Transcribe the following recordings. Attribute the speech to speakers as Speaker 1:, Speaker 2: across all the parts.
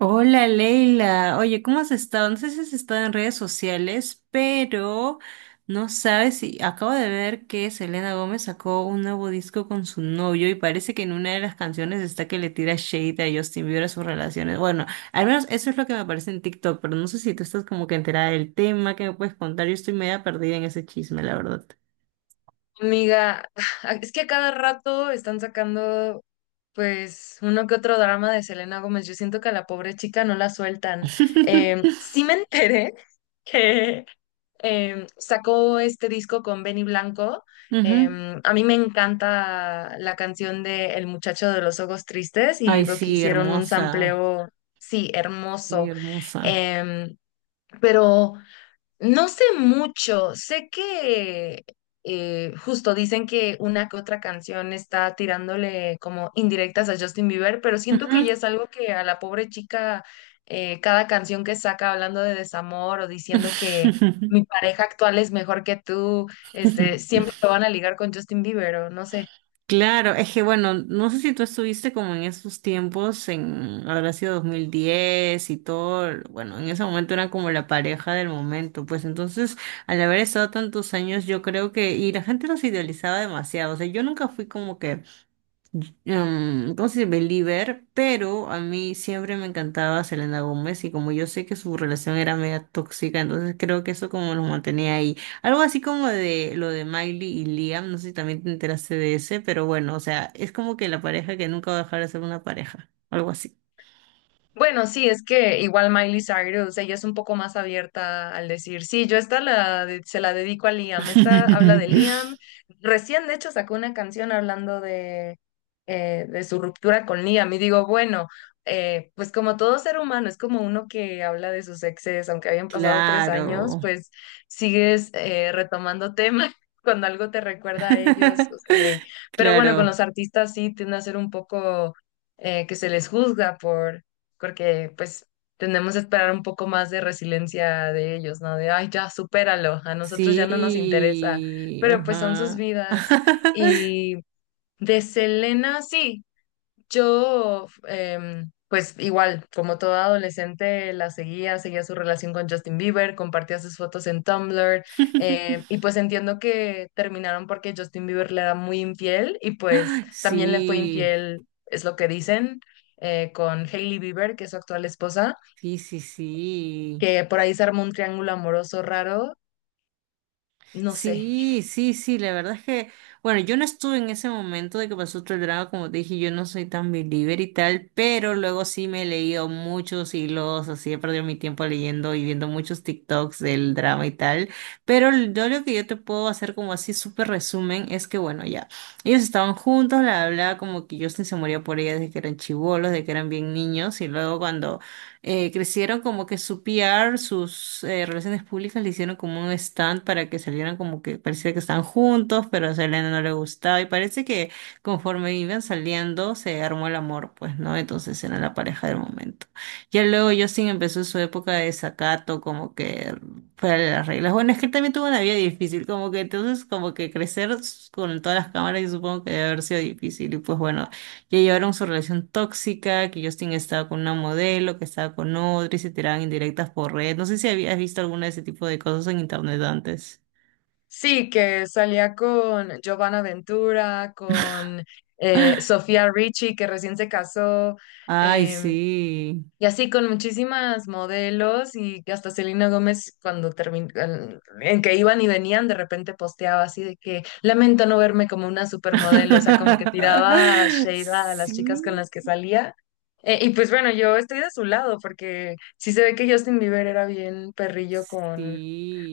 Speaker 1: Hola Leila, oye, ¿cómo has estado? No sé si has estado en redes sociales, pero no sabes si acabo de ver que Selena Gómez sacó un nuevo disco con su novio y parece que en una de las canciones está que le tira shade a Justin Bieber a sus relaciones. Bueno, al menos eso es lo que me aparece en TikTok, pero no sé si tú estás como que enterada del tema, ¿qué me puedes contar? Yo estoy media perdida en ese chisme, la verdad.
Speaker 2: Amiga, es que a cada rato están sacando pues uno que otro drama de Selena Gómez. Yo siento que a la pobre chica no la sueltan. Sí me enteré que sacó este disco con Benny Blanco.
Speaker 1: Ujú.
Speaker 2: Eh, a mí me encanta la canción de El muchacho de los ojos tristes
Speaker 1: Ay,
Speaker 2: y veo que
Speaker 1: sí,
Speaker 2: hicieron un
Speaker 1: hermosa,
Speaker 2: sampleo, sí,
Speaker 1: sí,
Speaker 2: hermoso.
Speaker 1: hermosa.
Speaker 2: Eh, pero... No sé mucho, sé que justo dicen que una que otra canción está tirándole como indirectas a Justin Bieber, pero siento que ya
Speaker 1: Ujú.
Speaker 2: es algo que a la pobre chica, cada canción que saca hablando de desamor o diciendo que mi pareja actual es mejor que tú, este, siempre lo van a ligar con Justin Bieber o no sé.
Speaker 1: Claro, es que bueno, no sé si tú estuviste como en esos tiempos, en habrá sido 2010 y todo. Bueno, en ese momento era como la pareja del momento, pues entonces al haber estado tantos años yo creo que, y la gente los idealizaba demasiado, o sea, yo nunca fui como que ¿cómo se dice? Believer, pero a mí siempre me encantaba Selena Gómez y como yo sé que su relación era media tóxica, entonces creo que eso como los mantenía ahí. Algo así como de lo de Miley y Liam, no sé si también te enteraste de ese, pero bueno, o sea, es como que la pareja que nunca va a dejar de ser una pareja, algo así.
Speaker 2: Bueno, sí, es que igual Miley Cyrus, ella es un poco más abierta al decir, sí, yo esta la, se la dedico a Liam, esta habla de Liam. Recién, de hecho, sacó una canción hablando de su ruptura con Liam y digo, bueno, pues como todo ser humano, es como uno que habla de sus exes, aunque hayan pasado 3 años,
Speaker 1: Claro.
Speaker 2: pues sigues retomando temas cuando algo te recuerda a ellos. Pero bueno, con
Speaker 1: Claro.
Speaker 2: los artistas sí tiende a ser un poco, que se les juzga porque pues tenemos que esperar un poco más de resiliencia de ellos, ¿no? De, ay, ya, supéralo, a nosotros ya no nos interesa,
Speaker 1: Sí.
Speaker 2: pero pues son sus
Speaker 1: Ajá.
Speaker 2: vidas. Y de Selena, sí. Yo, pues igual, como toda adolescente, seguía su relación con Justin Bieber, compartía sus fotos en Tumblr, y pues entiendo que terminaron porque Justin Bieber le era muy infiel y pues también le fue
Speaker 1: Sí.
Speaker 2: infiel, es lo que dicen, con Hailey Bieber, que es su actual esposa,
Speaker 1: Sí, sí, sí.
Speaker 2: que por ahí se armó un triángulo amoroso raro, no sé.
Speaker 1: Sí, sí, sí, la verdad es que, bueno, yo no estuve en ese momento de que pasó todo el drama, como te dije, yo no soy tan believer y tal, pero luego sí me he leído muchos hilos, así he perdido mi tiempo leyendo y viendo muchos TikToks del drama y tal, pero yo lo que yo te puedo hacer como así súper resumen es que, bueno, ya, ellos estaban juntos, la hablaba como que Justin se moría por ella desde que eran chibolos, desde que eran bien niños, y luego cuando crecieron como que su PR, sus relaciones públicas le hicieron como un stand para que salieran como que parecía que estaban juntos, pero a Selena no le gustaba y parece que conforme iban saliendo se armó el amor, pues, ¿no? Entonces eran la pareja del momento. Ya luego Justin empezó su época de desacato, como que fuera de las reglas. Bueno, es que él también tuvo una vida difícil, como que entonces como que crecer con todas las cámaras yo supongo que debe haber sido difícil y pues bueno, que llevaron su relación tóxica, que Justin estaba con una modelo, que estaba con otra y se tiraban indirectas por red. No sé si habías visto alguna de ese tipo de cosas en internet antes.
Speaker 2: Sí, que salía con Giovanna Ventura, con Sofía Richie, que recién se casó.
Speaker 1: Ay,
Speaker 2: eh,
Speaker 1: sí.
Speaker 2: y así con muchísimas modelos y que hasta Selena Gómez cuando terminó, en que iban y venían, de repente posteaba así de que lamento no verme como una supermodelo, o sea, como que tiraba shade a las chicas con
Speaker 1: Sí,
Speaker 2: las que salía. Y pues bueno, yo estoy de su lado porque sí se ve que Justin Bieber era bien perrillo con,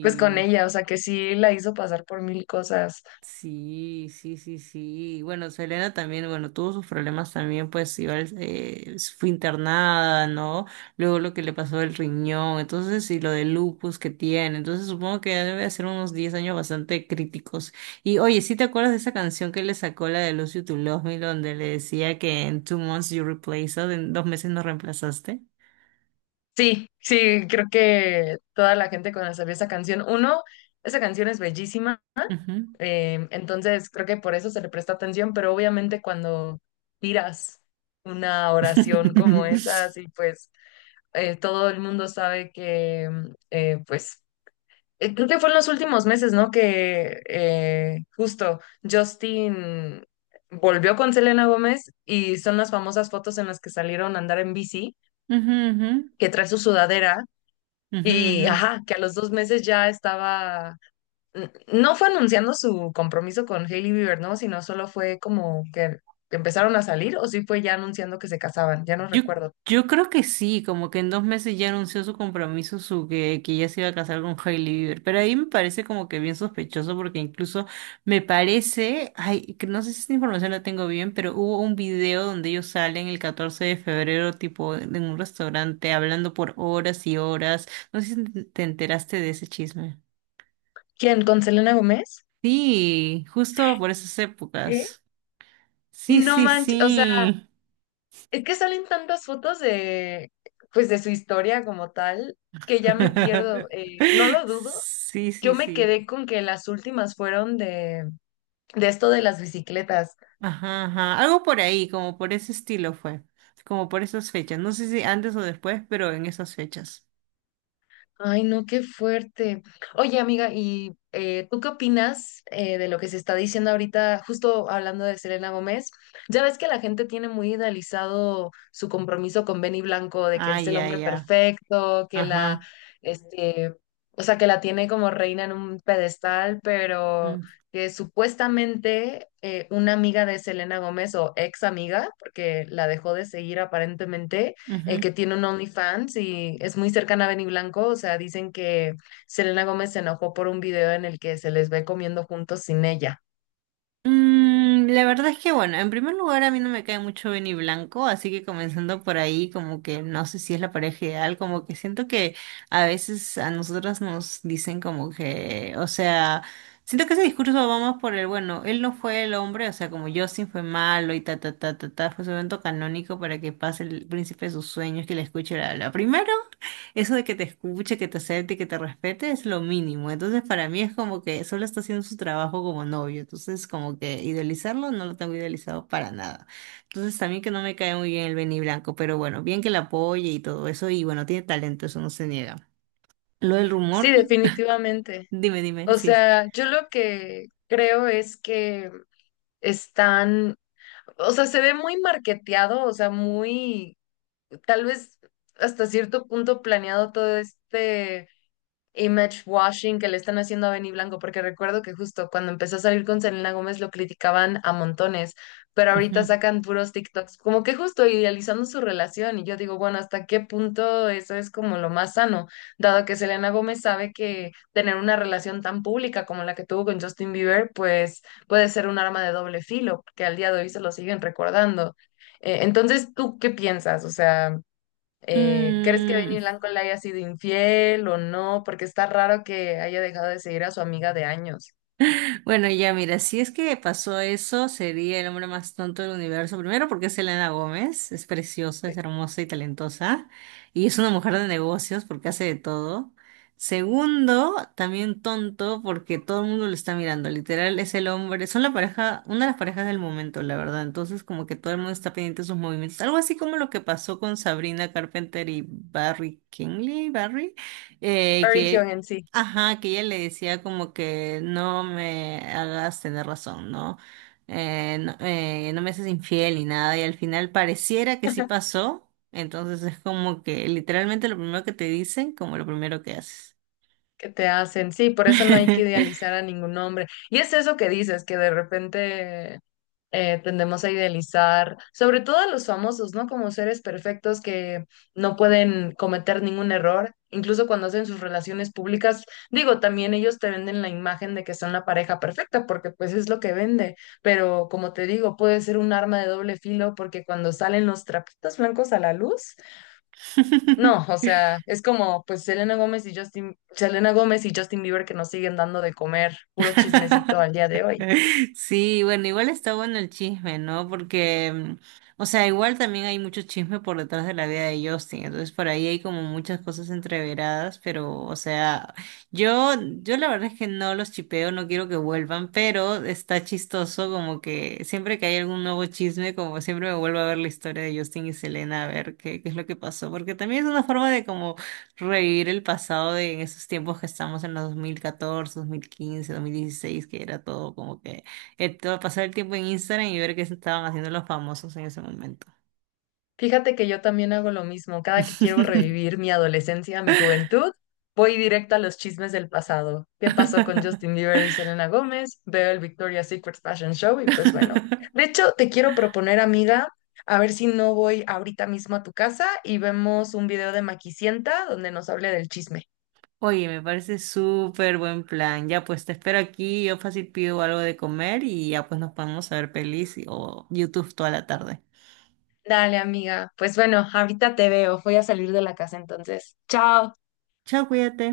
Speaker 2: pues con ella, o sea, que sí la hizo pasar por mil cosas.
Speaker 1: Sí, sí, sí, sí. Bueno, Selena también, bueno, tuvo sus problemas también, pues igual fue internada, ¿no? Luego lo que le pasó el riñón, entonces, y lo de lupus que tiene. Entonces, supongo que debe de ser unos 10 años bastante críticos. Y oye, ¿sí te acuerdas de esa canción que le sacó, la de Lose You to Love Me, donde le decía que en two months you replaced us, en dos meses nos reemplazaste?
Speaker 2: Sí, sí, creo que toda la gente cuando salió esa canción, uno, esa canción es bellísima.
Speaker 1: Ujú.
Speaker 2: Entonces, creo que por eso se le presta atención, pero obviamente cuando tiras una oración como esa, así pues todo el mundo sabe que, mm, pues, creo que fue en los últimos meses, ¿no? Que justo Justin volvió con Selena Gómez y son las famosas fotos en las que salieron a andar en bici,
Speaker 1: Ujú,
Speaker 2: que trae su sudadera
Speaker 1: ujú, ujú,
Speaker 2: y,
Speaker 1: ujú.
Speaker 2: ajá, que a los 2 meses ya estaba no fue anunciando su compromiso con Hailey Bieber, ¿no? Sino solo fue como que empezaron a salir, o sí fue ya anunciando que se casaban, ya no
Speaker 1: Yo,
Speaker 2: recuerdo.
Speaker 1: yo creo que sí, como que en 2 meses ya anunció su compromiso, que ya se iba a casar con Hailey Bieber. Pero ahí me parece como que bien sospechoso, porque incluso me parece, ay, que no sé si esta información la tengo bien, pero hubo un video donde ellos salen el 14 de febrero, tipo en un restaurante, hablando por horas y horas. No sé si te enteraste de ese chisme.
Speaker 2: ¿Quién? ¿Con Selena Gómez?
Speaker 1: Sí, justo por esas
Speaker 2: ¿Qué?
Speaker 1: épocas. Sí,
Speaker 2: No
Speaker 1: sí,
Speaker 2: manches, o sea,
Speaker 1: sí.
Speaker 2: es que salen tantas fotos de, pues, de su historia como tal, que ya me pierdo. No lo dudo.
Speaker 1: Sí, sí,
Speaker 2: Yo me
Speaker 1: sí.
Speaker 2: quedé con que las últimas fueron de esto de las bicicletas.
Speaker 1: Ajá, ajá. Algo por ahí, como por ese estilo fue. Como por esas fechas. No sé si antes o después, pero en esas fechas.
Speaker 2: Ay, no, qué fuerte. Oye, amiga, ¿y tú qué opinas de lo que se está diciendo ahorita, justo hablando de Selena Gómez? Ya ves que la gente tiene muy idealizado su compromiso con Benny Blanco, de que él
Speaker 1: Ah,
Speaker 2: es el
Speaker 1: ya,
Speaker 2: hombre
Speaker 1: ya.
Speaker 2: perfecto, que la,
Speaker 1: Ajá.
Speaker 2: este, o sea, que la tiene como reina en un pedestal, pero
Speaker 1: Mm,
Speaker 2: que supuestamente una amiga de Selena Gómez o ex amiga, porque la dejó de seguir aparentemente
Speaker 1: ujú.
Speaker 2: que tiene un OnlyFans y es muy cercana a Benny Blanco. O sea, dicen que Selena Gómez se enojó por un video en el que se les ve comiendo juntos sin ella.
Speaker 1: Mm, la verdad es que, bueno, en primer lugar a mí no me cae mucho Benny Blanco, así que comenzando por ahí, como que no sé si es la pareja ideal, como que siento que a veces a nosotras nos dicen como que, o sea, siento que ese discurso va más por el, bueno, él no fue el hombre, o sea, como Justin fue malo y ta, ta, ta, ta, ta, fue su evento canónico para que pase el príncipe de sus sueños, que le escuche la primero. Eso de que te escuche, que te acepte, que te respete es lo mínimo. Entonces, para mí es como que solo está haciendo su trabajo como novio. Entonces, como que idealizarlo no lo tengo idealizado para nada. Entonces, también que no me cae muy bien el Benny Blanco, pero bueno, bien que la apoye y todo eso. Y bueno, tiene talento, eso no se niega. Lo del rumor,
Speaker 2: Sí, definitivamente.
Speaker 1: dime, dime,
Speaker 2: O
Speaker 1: sí.
Speaker 2: sea, yo lo que creo es que están, o sea, se ve muy marketeado, o sea, muy, tal vez hasta cierto punto planeado todo este image washing que le están haciendo a Benny Blanco, porque recuerdo que justo cuando empezó a salir con Selena Gómez lo criticaban a montones, pero ahorita
Speaker 1: Ujú.
Speaker 2: sacan puros TikToks, como que justo idealizando su relación, y yo digo, bueno, ¿hasta qué punto eso es como lo más sano? Dado que Selena Gómez sabe que tener una relación tan pública como la que tuvo con Justin Bieber, pues puede ser un arma de doble filo, que al día de hoy se lo siguen recordando. Entonces, ¿tú qué piensas? O sea... ¿Crees que Benny
Speaker 1: Mm,
Speaker 2: Blanco le haya sido infiel o no? Porque está raro que haya dejado de seguir a su amiga de años.
Speaker 1: bueno, ya mira, si es que pasó eso, sería el hombre más tonto del universo. Primero porque es Elena Gómez, es preciosa, es
Speaker 2: Pe-
Speaker 1: hermosa y talentosa. Y es una mujer de negocios porque hace de todo. Segundo, también tonto porque todo el mundo lo está mirando. Literal, es el hombre, son la pareja, una de las parejas del momento, la verdad. Entonces, como que todo el mundo está pendiente de sus movimientos. Algo así como lo que pasó con Sabrina Carpenter y Barry Kingley, Barry,
Speaker 2: Perry Kyung
Speaker 1: que
Speaker 2: en sí,
Speaker 1: Ajá, que ella le decía como que no me hagas tener razón, ¿no? No, no me haces infiel ni nada, y al final pareciera que sí pasó, entonces es como que literalmente lo primero que te dicen, como lo primero que haces.
Speaker 2: ¿que te hacen? Sí, por eso no hay que idealizar a ningún hombre. Y es eso que dices, que de repente tendemos a idealizar, sobre todo a los famosos, ¿no? Como seres perfectos que no pueden cometer ningún error, incluso cuando hacen sus relaciones públicas. Digo, también ellos te venden la imagen de que son la pareja perfecta, porque pues es lo que vende, pero como te digo, puede ser un arma de doble filo porque cuando salen los trapitos blancos a la luz, no, o sea, es como pues Selena Gómez y Justin, Selena Gómez y Justin Bieber que nos siguen dando de comer, puro chismecito al día de hoy.
Speaker 1: Sí, bueno, igual está bueno el chisme, ¿no? Porque, mm, o sea, igual también hay mucho chisme por detrás de la vida de Justin, entonces por ahí hay como muchas cosas entreveradas, pero, o sea, yo, yo la verdad es que no los chipeo, no quiero que vuelvan, pero está chistoso como que siempre que hay algún nuevo chisme, como siempre me vuelvo a ver la historia de Justin y Selena, a ver qué es lo que pasó, porque también es una forma de como revivir el pasado, de en esos tiempos que estamos en los 2014, 2015, 2016, que era todo como que pasar el tiempo en Instagram y ver qué se estaban haciendo los famosos en ese momento.
Speaker 2: Fíjate que yo también hago lo mismo. Cada que quiero revivir mi adolescencia, mi juventud, voy directo a los chismes del pasado. ¿Qué pasó con Justin Bieber y Selena Gómez? Veo el Victoria's Secret Fashion Show y pues bueno. De hecho, te quiero proponer, amiga, a ver si no voy ahorita mismo a tu casa y vemos un video de Maquisienta donde nos hable del chisme.
Speaker 1: Oye, me parece súper buen plan. Ya pues te espero aquí, yo fácil pido algo de comer y ya pues nos podemos ver pelis y- o YouTube toda la tarde.
Speaker 2: Dale, amiga. Pues bueno, ahorita te veo. Voy a salir de la casa entonces. Chao.
Speaker 1: Chao, cuídate.